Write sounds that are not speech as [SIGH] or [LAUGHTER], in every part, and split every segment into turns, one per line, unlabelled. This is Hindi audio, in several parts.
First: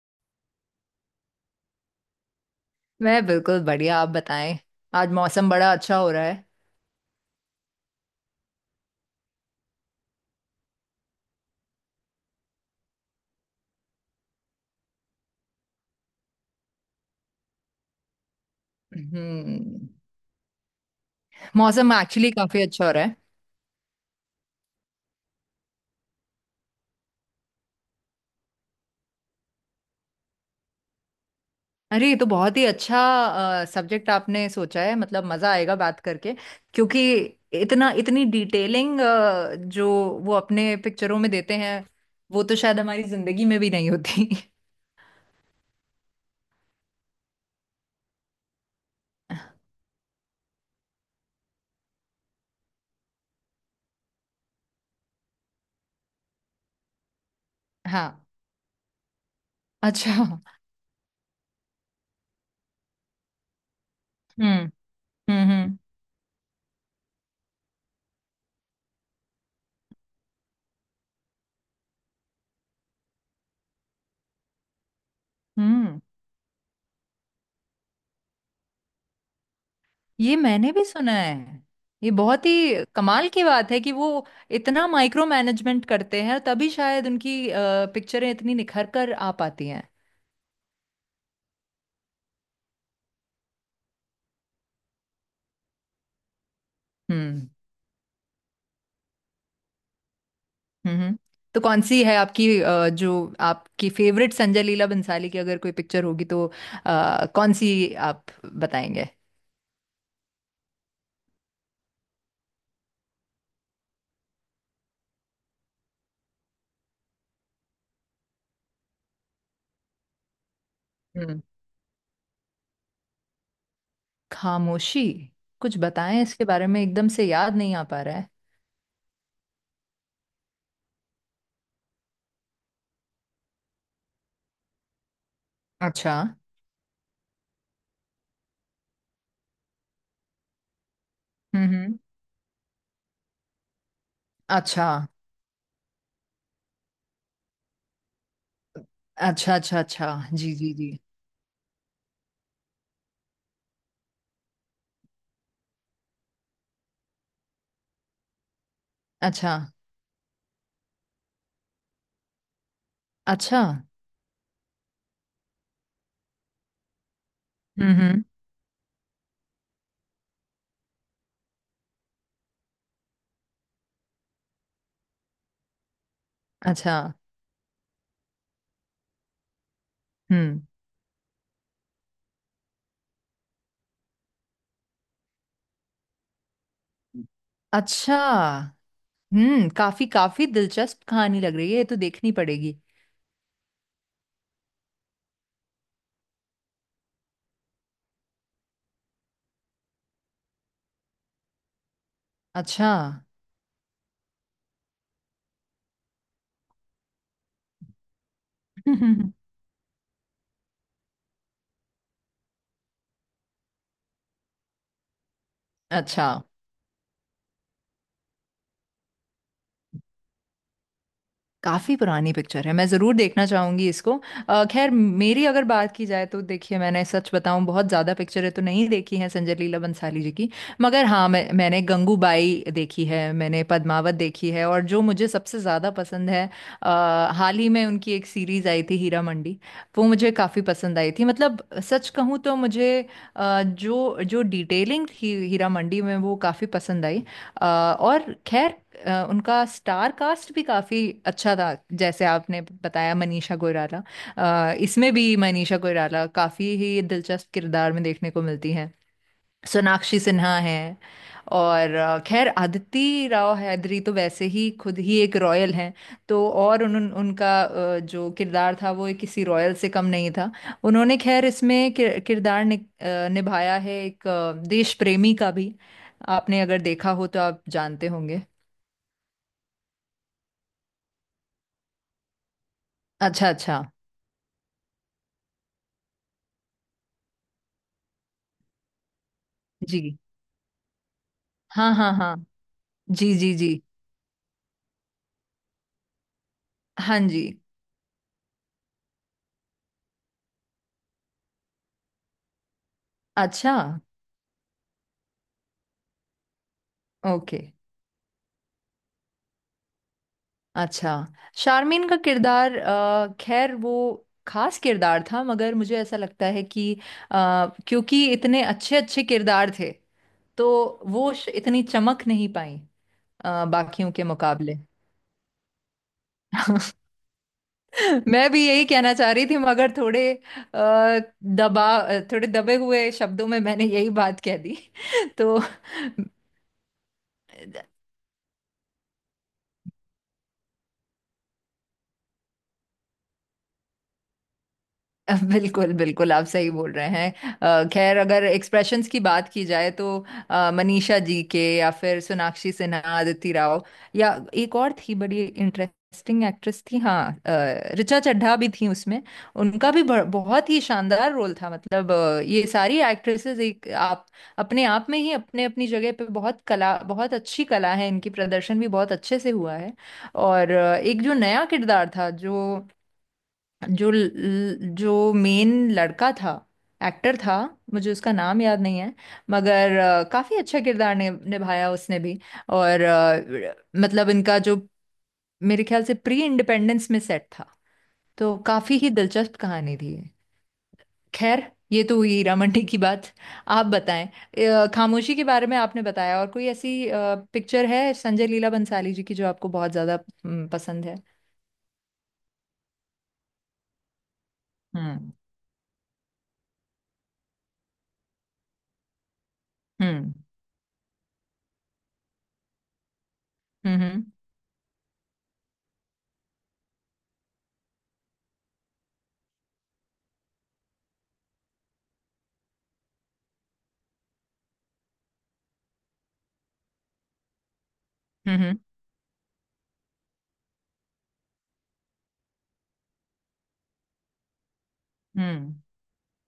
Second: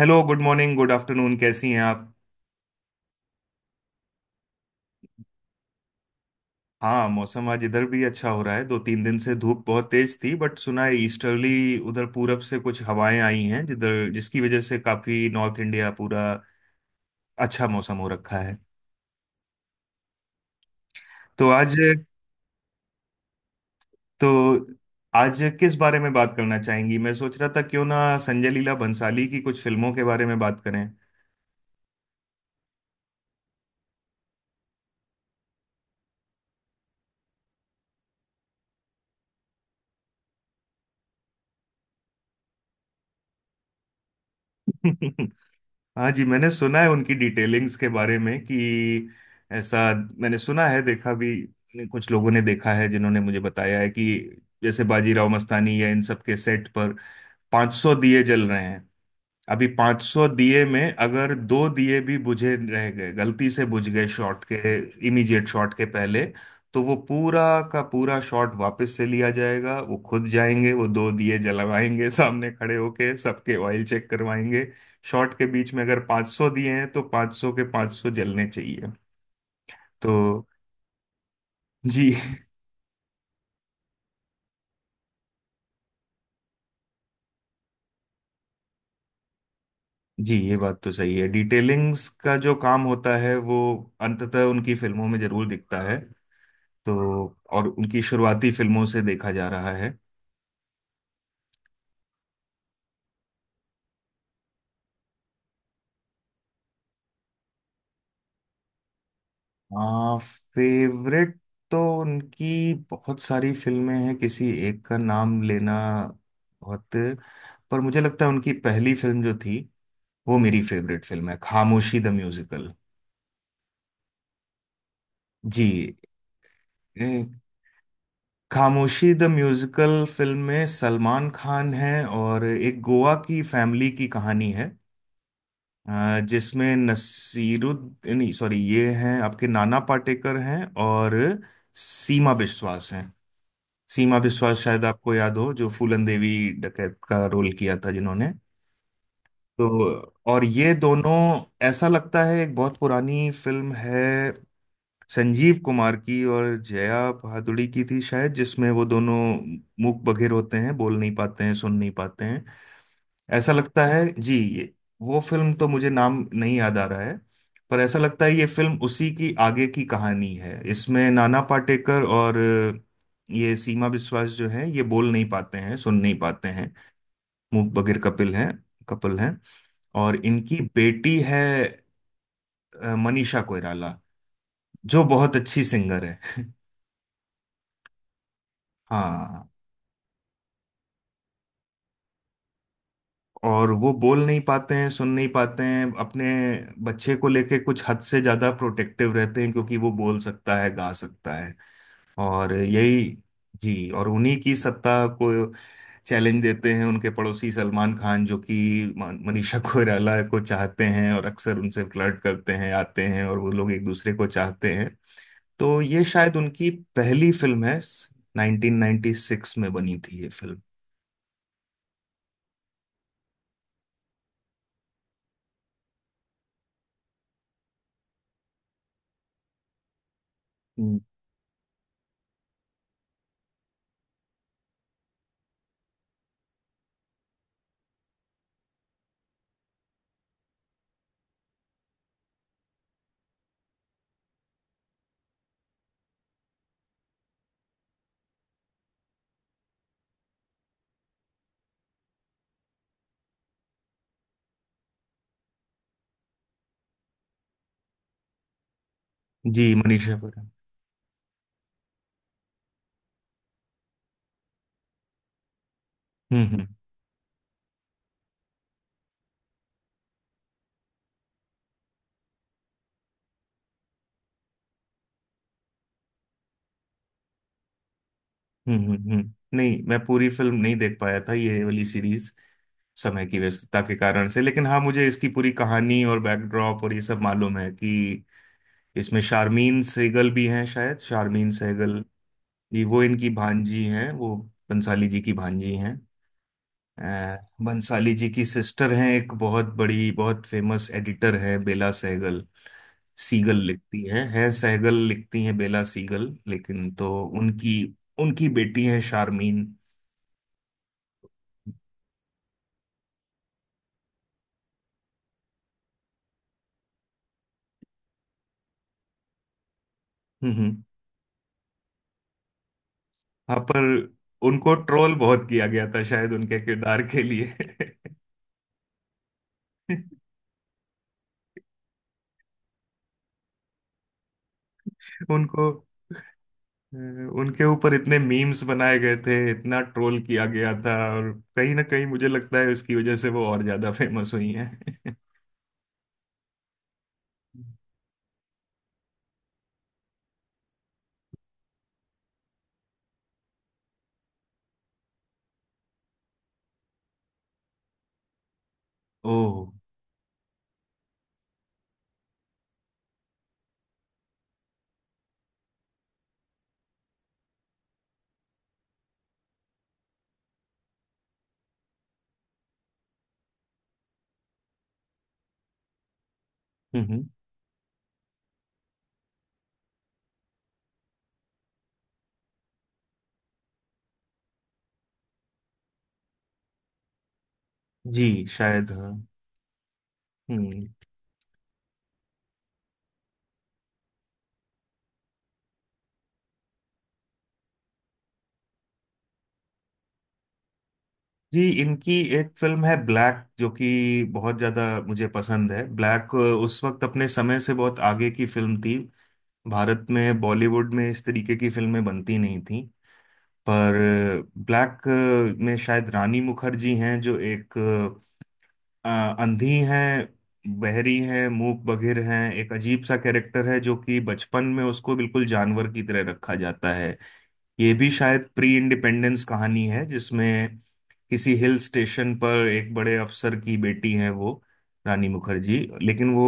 Hello, good morning, good afternoon. कैसी हैं आप?
मैं बिल्कुल बढ़िया। आप बताएं। आज मौसम बड़ा अच्छा हो रहा है।
हाँ, मौसम आज इधर भी अच्छा हो रहा है। दो तीन दिन से धूप बहुत तेज थी, बट सुना है ईस्टर्ली उधर पूरब से कुछ हवाएं आई हैं, जिधर जिसकी वजह से काफी नॉर्थ इंडिया पूरा अच्छा मौसम हो रखा है।
हम्म
तो आज
मौसम एक्चुअली काफी अच्छा हो रहा है।
तो आज किस बारे में बात करना चाहेंगी? मैं सोच रहा था क्यों ना संजय लीला भंसाली की कुछ फिल्मों के बारे में बात
अरे ये तो बहुत ही अच्छा सब्जेक्ट आपने सोचा है, मतलब मजा आएगा बात करके। क्योंकि इतना इतनी डिटेलिंग जो वो अपने पिक्चरों में देते हैं, वो तो शायद हमारी जिंदगी में भी नहीं होती [LAUGHS]
करें। [LAUGHS] हाँ जी, मैंने सुना है उनकी डिटेलिंग्स के बारे में कि ऐसा। मैंने सुना है, देखा भी, कुछ लोगों ने देखा है जिन्होंने मुझे बताया है कि जैसे बाजीराव मस्तानी या इन सब के सेट पर 500 दिए
हाँ।
जल रहे हैं। अभी
अच्छा।
500 दिए में अगर दो दिए भी बुझे रह गए, गलती से बुझ गए शॉट
हम्म।
के,
हम्म।
इमीडिएट शॉट
हम्म।
के पहले, तो वो पूरा का पूरा शॉट वापस से लिया जाएगा। वो खुद जाएंगे, वो दो दिए जलवाएंगे, सामने खड़े होके सबके ऑयल चेक करवाएंगे। शॉट के बीच में अगर
हम्म।
500 दिए हैं तो 500 के 500 जलने चाहिए।
ये
तो
मैंने भी सुना है। ये
जी,
बहुत ही कमाल की बात है कि वो इतना माइक्रो मैनेजमेंट करते हैं, तभी शायद उनकी पिक्चरें इतनी निखर कर आ पाती हैं।
जी, ये बात तो सही है। डिटेलिंग्स का जो काम होता है वो अंततः उनकी फिल्मों में जरूर दिखता है। तो
हम्म।
और उनकी शुरुआती फिल्मों से देखा जा रहा है।
हम्म। तो कौन सी है आपकी जो आपकी फेवरेट संजय लीला भंसाली की अगर कोई पिक्चर होगी तो कौन सी आप बताएंगे।
आ, फेवरेट तो उनकी बहुत सारी फिल्में हैं, किसी एक का नाम लेना बहुत। पर मुझे लगता है उनकी पहली फिल्म जो थी वो मेरी फेवरेट फिल्म है,
हम्म।
Khamoshi the musical.
खामोशी। कुछ
जी।
बताएं इसके बारे में, एकदम
ए,
से याद नहीं आ पा रहा है।
खामोशी द म्यूजिकल फिल्म में सलमान खान है और एक गोवा की फैमिली की कहानी है।
अच्छा।
जिसमें नसीरुद्दीन नहीं, सॉरी, ये हैं आपके, नाना पाटेकर हैं और
हम्म। हम्म।
सीमा विश्वास हैं। सीमा विश्वास शायद
अच्छा,
आपको याद हो, जो फूलन देवी डकैत का रोल किया था जिन्होंने।
अच्छा, अच्छा। अच्छा।
तो और
जी जी
ये
जी।
दोनों, ऐसा लगता है एक बहुत पुरानी फिल्म है, संजीव कुमार की और जया भादुड़ी की थी शायद, जिसमें वो दोनों
अच्छा।
मूक बधिर होते हैं, बोल नहीं पाते हैं, सुन नहीं पाते हैं। ऐसा
अच्छा।
लगता है जी, ये वो फिल्म तो मुझे नाम नहीं याद आ रहा है। पर
हम्म।
ऐसा लगता
हम्म।
है ये फिल्म उसी की आगे की कहानी है। इसमें नाना पाटेकर और ये सीमा विश्वास जो है, ये बोल नहीं पाते हैं, सुन नहीं पाते हैं,
अच्छा।
मूक बधिर कपिल हैं, कपिल हैं। और इनकी
हम्म।
बेटी है मनीषा कोइराला, जो बहुत अच्छी सिंगर है। [LAUGHS]
अच्छा।
हाँ।
हम्म, काफी काफी दिलचस्प कहानी लग रही है, ये तो देखनी पड़ेगी।
और वो बोल नहीं पाते हैं, सुन नहीं पाते हैं, अपने बच्चे को लेके कुछ हद से ज्यादा प्रोटेक्टिव रहते हैं, क्योंकि वो बोल सकता है, गा सकता है। और
अच्छा।
यही जी। और उन्हीं की सत्ता को चैलेंज देते हैं उनके पड़ोसी सलमान खान, जो कि मन-
[LAUGHS]
मनीषा कोइराला को चाहते हैं और अक्सर उनसे फ्लर्ट करते हैं, आते हैं, और वो लोग एक दूसरे को चाहते हैं। तो ये
अच्छा।
शायद उनकी पहली फिल्म है, 1996 में बनी थी ये फिल्म।
काफी पुरानी पिक्चर है, मैं जरूर देखना चाहूंगी इसको। खैर, मेरी अगर बात की जाए तो देखिए, मैंने सच बताऊं, बहुत ज्यादा पिक्चरें तो नहीं देखी हैं संजय लीला बंसाली जी की।
हम्म।
मगर हाँ, मैंने गंगूबाई देखी है, मैंने पद्मावत देखी है, और जो मुझे सबसे ज्यादा पसंद है, अ, हाल ही में उनकी एक सीरीज आई थी हीरा मंडी, वो मुझे काफी पसंद आई थी। मतलब सच कहूँ तो मुझे जो जो डिटेलिंग थी हीरा मंडी में, वो काफी पसंद आई। और खैर, उनका स्टार कास्ट भी काफी अच्छा था। जैसे आपने बताया, मनीषा कोइराला, इसमें भी मनीषा कोइराला काफी ही दिलचस्प किरदार में देखने को मिलती हैं।
जी, मनीषा
सोनाक्षी
कोइराला।
सिन्हा हैं, और खैर अदिति राव हैदरी तो वैसे ही खुद ही एक रॉयल हैं।
हम्म
तो
हम्म।
और उन, उन उनका जो किरदार था, वो किसी रॉयल से कम नहीं था। उन्होंने, खैर इसमें किरदार निभाया है एक देश प्रेमी का भी। आपने अगर देखा हो तो आप जानते होंगे।
नहीं, मैं पूरी फिल्म नहीं देख पाया था ये वाली सीरीज, समय की
अच्छा,
व्यस्तता
अच्छा।
के कारण से। लेकिन हाँ, मुझे इसकी पूरी कहानी और बैकड्रॉप और ये सब मालूम है कि इसमें शारमीन
जी।
सहगल भी हैं शायद, शारमीन
हाँ
सहगल,
हाँ हाँ।
ये वो इनकी
जी जी जी।
भांजी हैं, वो बंसाली जी की भांजी हैं। अ,
हाँ जी।
बंसाली जी की सिस्टर हैं, एक बहुत बड़ी बहुत फेमस एडिटर है, बेला सहगल। सीगल
अच्छा।
लिखती है सहगल लिखती हैं बेला सीगल, लेकिन तो
ओके।
उनकी उनकी बेटी है शारमीन।
अच्छा, शारमीन का किरदार, खैर वो खास किरदार था, मगर मुझे ऐसा लगता है कि अ, क्योंकि इतने अच्छे अच्छे किरदार थे,
हम्म
तो
हम्म।
वो इतनी चमक नहीं पाई
हाँ, पर
बाकियों के
उनको
मुकाबले।
ट्रोल बहुत किया गया था शायद, उनके किरदार
[LAUGHS]
के लिए।
मैं भी यही कहना चाह रही थी, मगर थोड़े
[LAUGHS]
थोड़े दबे हुए शब्दों में मैंने यही बात कह दी। [LAUGHS] तो
उनको अ, उनके ऊपर इतने मीम्स बनाए गए थे, इतना ट्रोल किया गया था, और कहीं ना कहीं मुझे लगता है उसकी वजह से वो और ज्यादा फेमस हुई हैं।
[LAUGHS] बिल्कुल बिल्कुल, आप सही बोल रहे हैं।
[LAUGHS]
खैर, अगर एक्सप्रेशंस की बात की जाए तो मनीषा जी के, या फिर सोनाक्षी सिन्हा, अदिति राव, या एक और थी बड़ी इंटरेस्टिंग एक्ट्रेस थी, हाँ ऋचा चड्ढा भी थी उसमें।
ओह।
उनका भी बहुत ही शानदार रोल था। मतलब ये सारी एक्ट्रेसेस एक आप अपने आप में ही अपने अपनी जगह पे बहुत कला, बहुत अच्छी कला है इनकी, प्रदर्शन भी बहुत अच्छे से हुआ है। और एक जो नया किरदार था, जो जो जो मेन लड़का था,
हम्म हम्म।
एक्टर था, मुझे उसका नाम याद नहीं है, मगर काफी अच्छा किरदार निभाया उसने भी। और मतलब इनका जो, मेरे ख्याल से प्री इंडिपेंडेंस में सेट था,
जी,
तो
शायद
काफी ही
हाँ।
दिलचस्प कहानी थी ये।
हम्म।
खैर, ये तो हुई हीरा मंडी की बात। आप बताएं, खामोशी के बारे में आपने बताया, और कोई ऐसी पिक्चर है संजय लीला बंसाली जी की जो आपको बहुत ज्यादा, पसंद है।
जी, इनकी एक फिल्म है ब्लैक, जो कि बहुत ज्यादा मुझे
हम्म।
पसंद है। ब्लैक उस वक्त अपने समय से बहुत आगे की फिल्म थी। भारत
हम्म।
में, बॉलीवुड में इस तरीके की फिल्में बनती नहीं थी। पर
हम्म।
ब्लैक में शायद रानी मुखर्जी हैं, जो एक अ, अंधी हैं, बहरी हैं, मूक बधिर हैं, एक अजीब सा कैरेक्टर है, जो कि बचपन में उसको बिल्कुल जानवर की तरह रखा जाता है। ये भी शायद
हम्म।
प्री
हम्म।
इंडिपेंडेंस कहानी है जिसमें किसी हिल स्टेशन पर एक बड़े अफसर की बेटी है, वो रानी
हम्म।
मुखर्जी, लेकिन वो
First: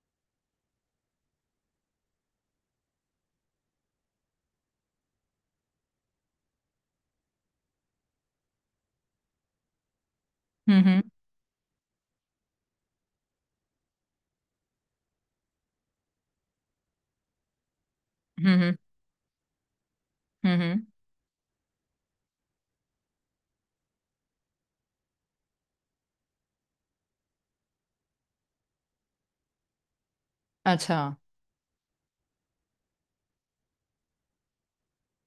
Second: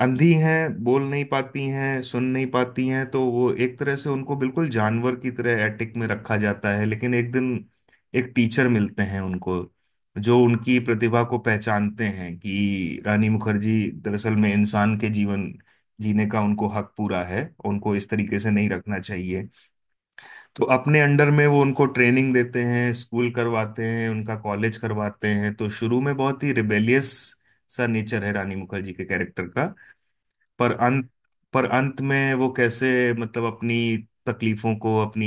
अंधी हैं, बोल नहीं पाती हैं, सुन नहीं पाती हैं। तो वो एक तरह से उनको बिल्कुल जानवर की तरह एटिक में रखा जाता है। लेकिन एक दिन एक टीचर मिलते हैं उनको, जो उनकी
हम्म।
प्रतिभा को पहचानते हैं कि रानी मुखर्जी दरअसल में इंसान के जीवन जीने का उनको हक पूरा है, उनको इस तरीके से नहीं
हम्म।
रखना चाहिए।
हम्म।
तो अपने अंडर में वो उनको ट्रेनिंग देते हैं, स्कूल करवाते हैं, उनका कॉलेज करवाते हैं। तो शुरू में बहुत ही रिबेलियस सा नेचर है रानी मुखर्जी के कैरेक्टर का। पर
अच्छा।
अंत पर अंत में वो कैसे, मतलब अपनी तकलीफों को, अपनी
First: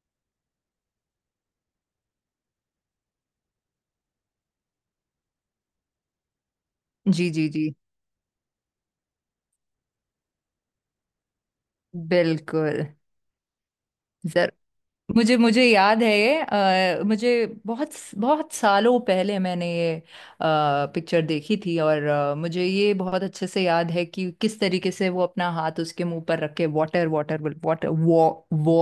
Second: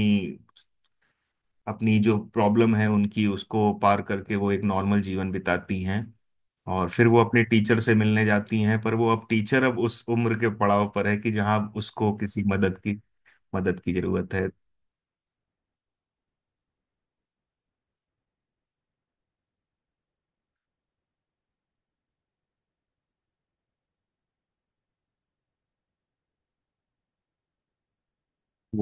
अपनी जो प्रॉब्लम है उनकी, उसको पार करके वो एक नॉर्मल जीवन बिताती हैं। और फिर वो
जी
अपने
जी जी।
टीचर से मिलने जाती हैं, पर वो अब टीचर अब उस उम्र के पड़ाव पर है कि जहाँ उसको किसी मदद
बिल्कुल।
की मदद की जरूरत है।
जर मुझे मुझे याद है ये। मुझे बहुत बहुत सालों पहले मैंने ये पिक्चर देखी थी, और मुझे ये बहुत अच्छे से याद है कि किस तरीके से वो अपना हाथ उसके मुंह पर रख के वाटर वाटर वाटर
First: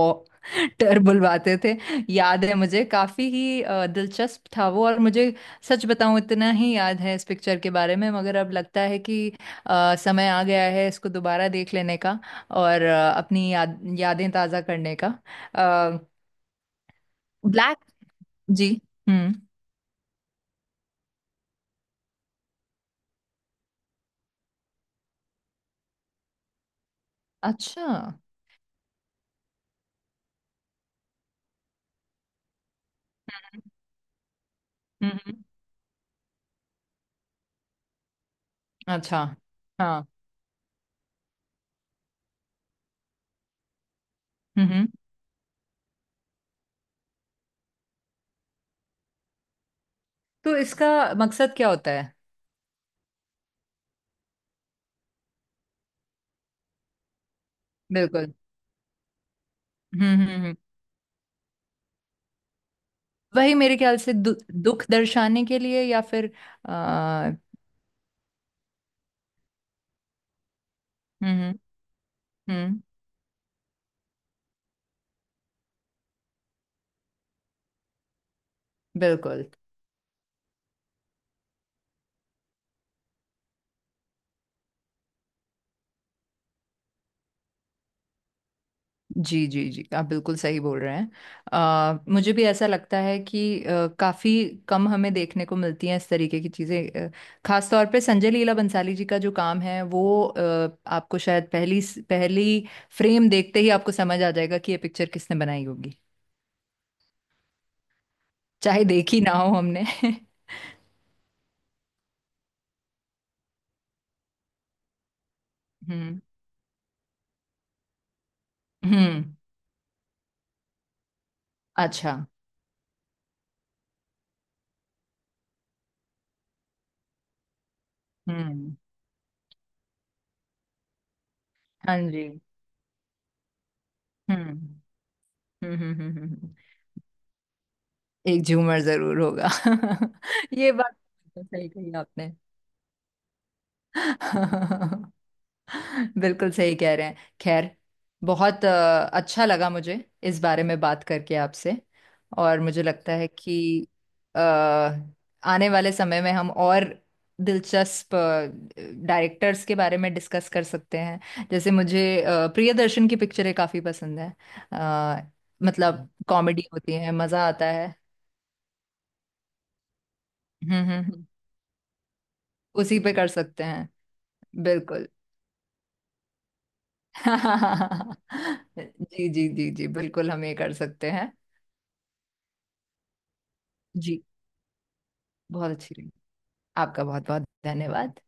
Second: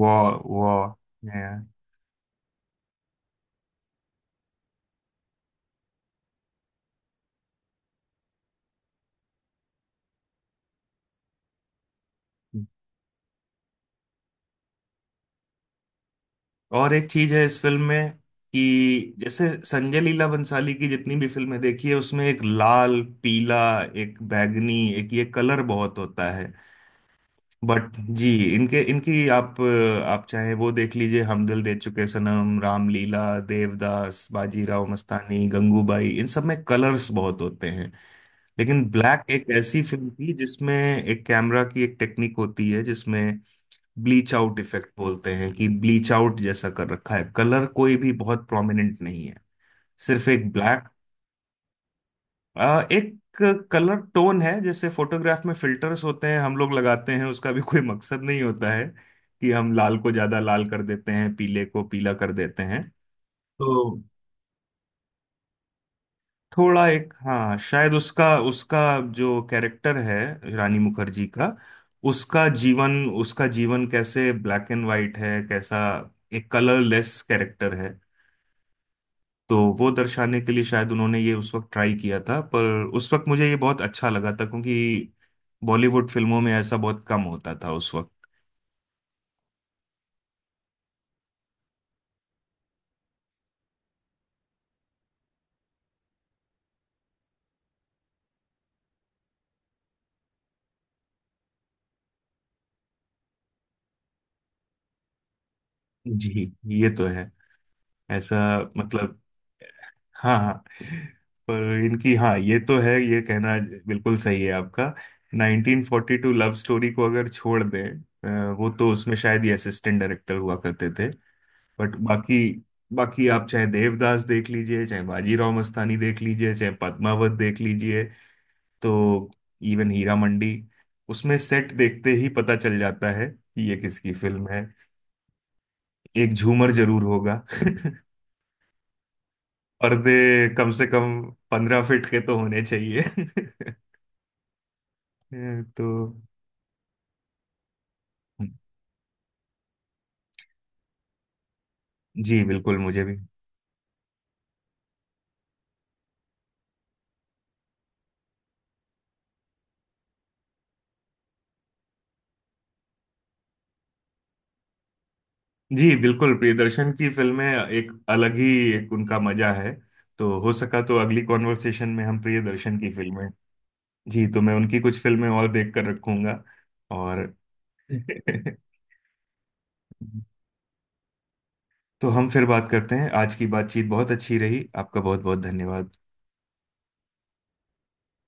वो वो
डर बुलवाते थे। याद है मुझे, काफी ही दिलचस्प था वो। और मुझे सच बताऊं, इतना ही याद है इस पिक्चर के बारे में। मगर अब लगता है कि समय आ गया है इसको दोबारा देख लेने का और अपनी यादें ताज़ा करने का।
और एक चीज है इस
ब्लैक।
फिल्म में
जी।
कि
हम्म।
जैसे संजय लीला बंसाली की जितनी भी फिल्में देखी है, उसमें एक लाल, पीला, एक बैगनी, एक ये कलर बहुत होता है।
अच्छा।
बट
हम्म।
जी, इनके इनकी आप चाहे वो देख लीजिए, हम दिल दे चुके सनम, रामलीला, देवदास, बाजीराव
हम्म,
मस्तानी, गंगूबाई, इन सब में कलर्स बहुत होते हैं। लेकिन
अच्छा।
ब्लैक एक ऐसी
हाँ।
फिल्म थी जिसमें, एक कैमरा की एक टेक्निक होती है जिसमें ब्लीच आउट
हम्म। हम्म।
इफेक्ट बोलते हैं, कि ब्लीच आउट जैसा कर रखा है, कलर कोई भी बहुत प्रोमिनेंट नहीं है, सिर्फ एक
तो
ब्लैक।
इसका मकसद क्या होता है।
एक कलर टोन है, जैसे फोटोग्राफ में फिल्टर्स होते हैं, हम लोग लगाते हैं, उसका भी कोई मकसद
बिल्कुल।
नहीं होता है कि हम लाल
हम्म।
को
हम्म।
ज्यादा
हम्म।
लाल कर देते हैं, पीले को पीला कर देते हैं।
वही मेरे ख्याल
तो
से दुख दर्शाने के लिए, या फिर
थोड़ा एक,
आ,
हाँ, शायद उसका उसका जो कैरेक्टर है रानी मुखर्जी का, उसका
हम्म।
जीवन उसका जीवन कैसे ब्लैक एंड वाइट है, कैसा एक कलरलेस कैरेक्टर है।
बिल्कुल।
तो वो दर्शाने के लिए शायद उन्होंने ये उस वक्त ट्राई किया था। पर उस वक्त मुझे ये बहुत अच्छा लगा था क्योंकि बॉलीवुड फिल्मों में ऐसा बहुत कम होता था उस वक्त।
जी जी जी, आप बिल्कुल सही बोल रहे हैं। मुझे भी ऐसा लगता है कि काफी कम हमें देखने को मिलती हैं इस तरीके की चीजें। खास तौर पे संजय लीला बंसाली जी का जो काम है, वो आपको शायद पहली पहली फ्रेम देखते ही आपको समझ आ जाएगा कि ये पिक्चर किसने बनाई होगी,
जी। [LAUGHS] ये तो है ऐसा,
चाहे
मतलब,
देखी ना हो हमने [LAUGHS]
हाँ हाँ। पर इनकी, हाँ, ये तो है, ये कहना बिल्कुल सही है आपका।
हम्म।
1942 लव स्टोरी को अगर छोड़ दें, वो तो उसमें
हम्म।
शायद ये असिस्टेंट डायरेक्टर हुआ करते थे। बट
अच्छा।
बाकी बाकी आप चाहे देवदास देख लीजिए, चाहे बाजीराव मस्तानी देख लीजिए, चाहे पद्मावत देख लीजिए।
हम्म।
तो इवन हीरा मंडी, उसमें सेट
हाँ
देखते ही
जी।
पता चल जाता है कि ये किसकी
हम्म।
फिल्म है।
हम्म। हम्म। हम्म। हम्म,
एक
हम्म।
झूमर जरूर होगा। [LAUGHS]
एक झूमर जरूर होगा
पर्दे
[LAUGHS]
कम
ये
से
बात
कम
तो सही
पंद्रह
कही
फीट के
आपने।
तो होने चाहिए। [LAUGHS]
[LAUGHS]
तो
बिल्कुल सही कह रहे हैं। खैर, बहुत अच्छा लगा मुझे इस बारे में बात करके आपसे।
जी,
और
बिल्कुल,
मुझे
मुझे
लगता
भी।
है कि अ, आने वाले समय में हम और दिलचस्प डायरेक्टर्स के बारे में डिस्कस कर सकते हैं। जैसे मुझे प्रियदर्शन की पिक्चरें काफ़ी पसंद हैं, अ,
जी,
मतलब
बिल्कुल,
कॉमेडी
प्रियदर्शन
होती
की
है,
फिल्में
मज़ा आता
एक
है।
अलग ही, एक उनका मजा है। तो हो
हम्म।
सका तो
हम्म।
अगली
हम्म।
कॉन्वर्सेशन में हम प्रियदर्शन की
उसी पे
फिल्में।
कर सकते हैं।
जी, तो मैं उनकी कुछ
बिल्कुल।
फिल्में और देख कर रखूंगा। और।
[LAUGHS]
[LAUGHS]
जी जी जी जी, बिल्कुल, हम ये कर सकते हैं।
तो हम फिर बात करते हैं। आज की बातचीत बहुत
जी,
अच्छी रही, आपका बहुत बहुत
बहुत
धन्यवाद।
अच्छी लगी। आपका बहुत बहुत धन्यवाद।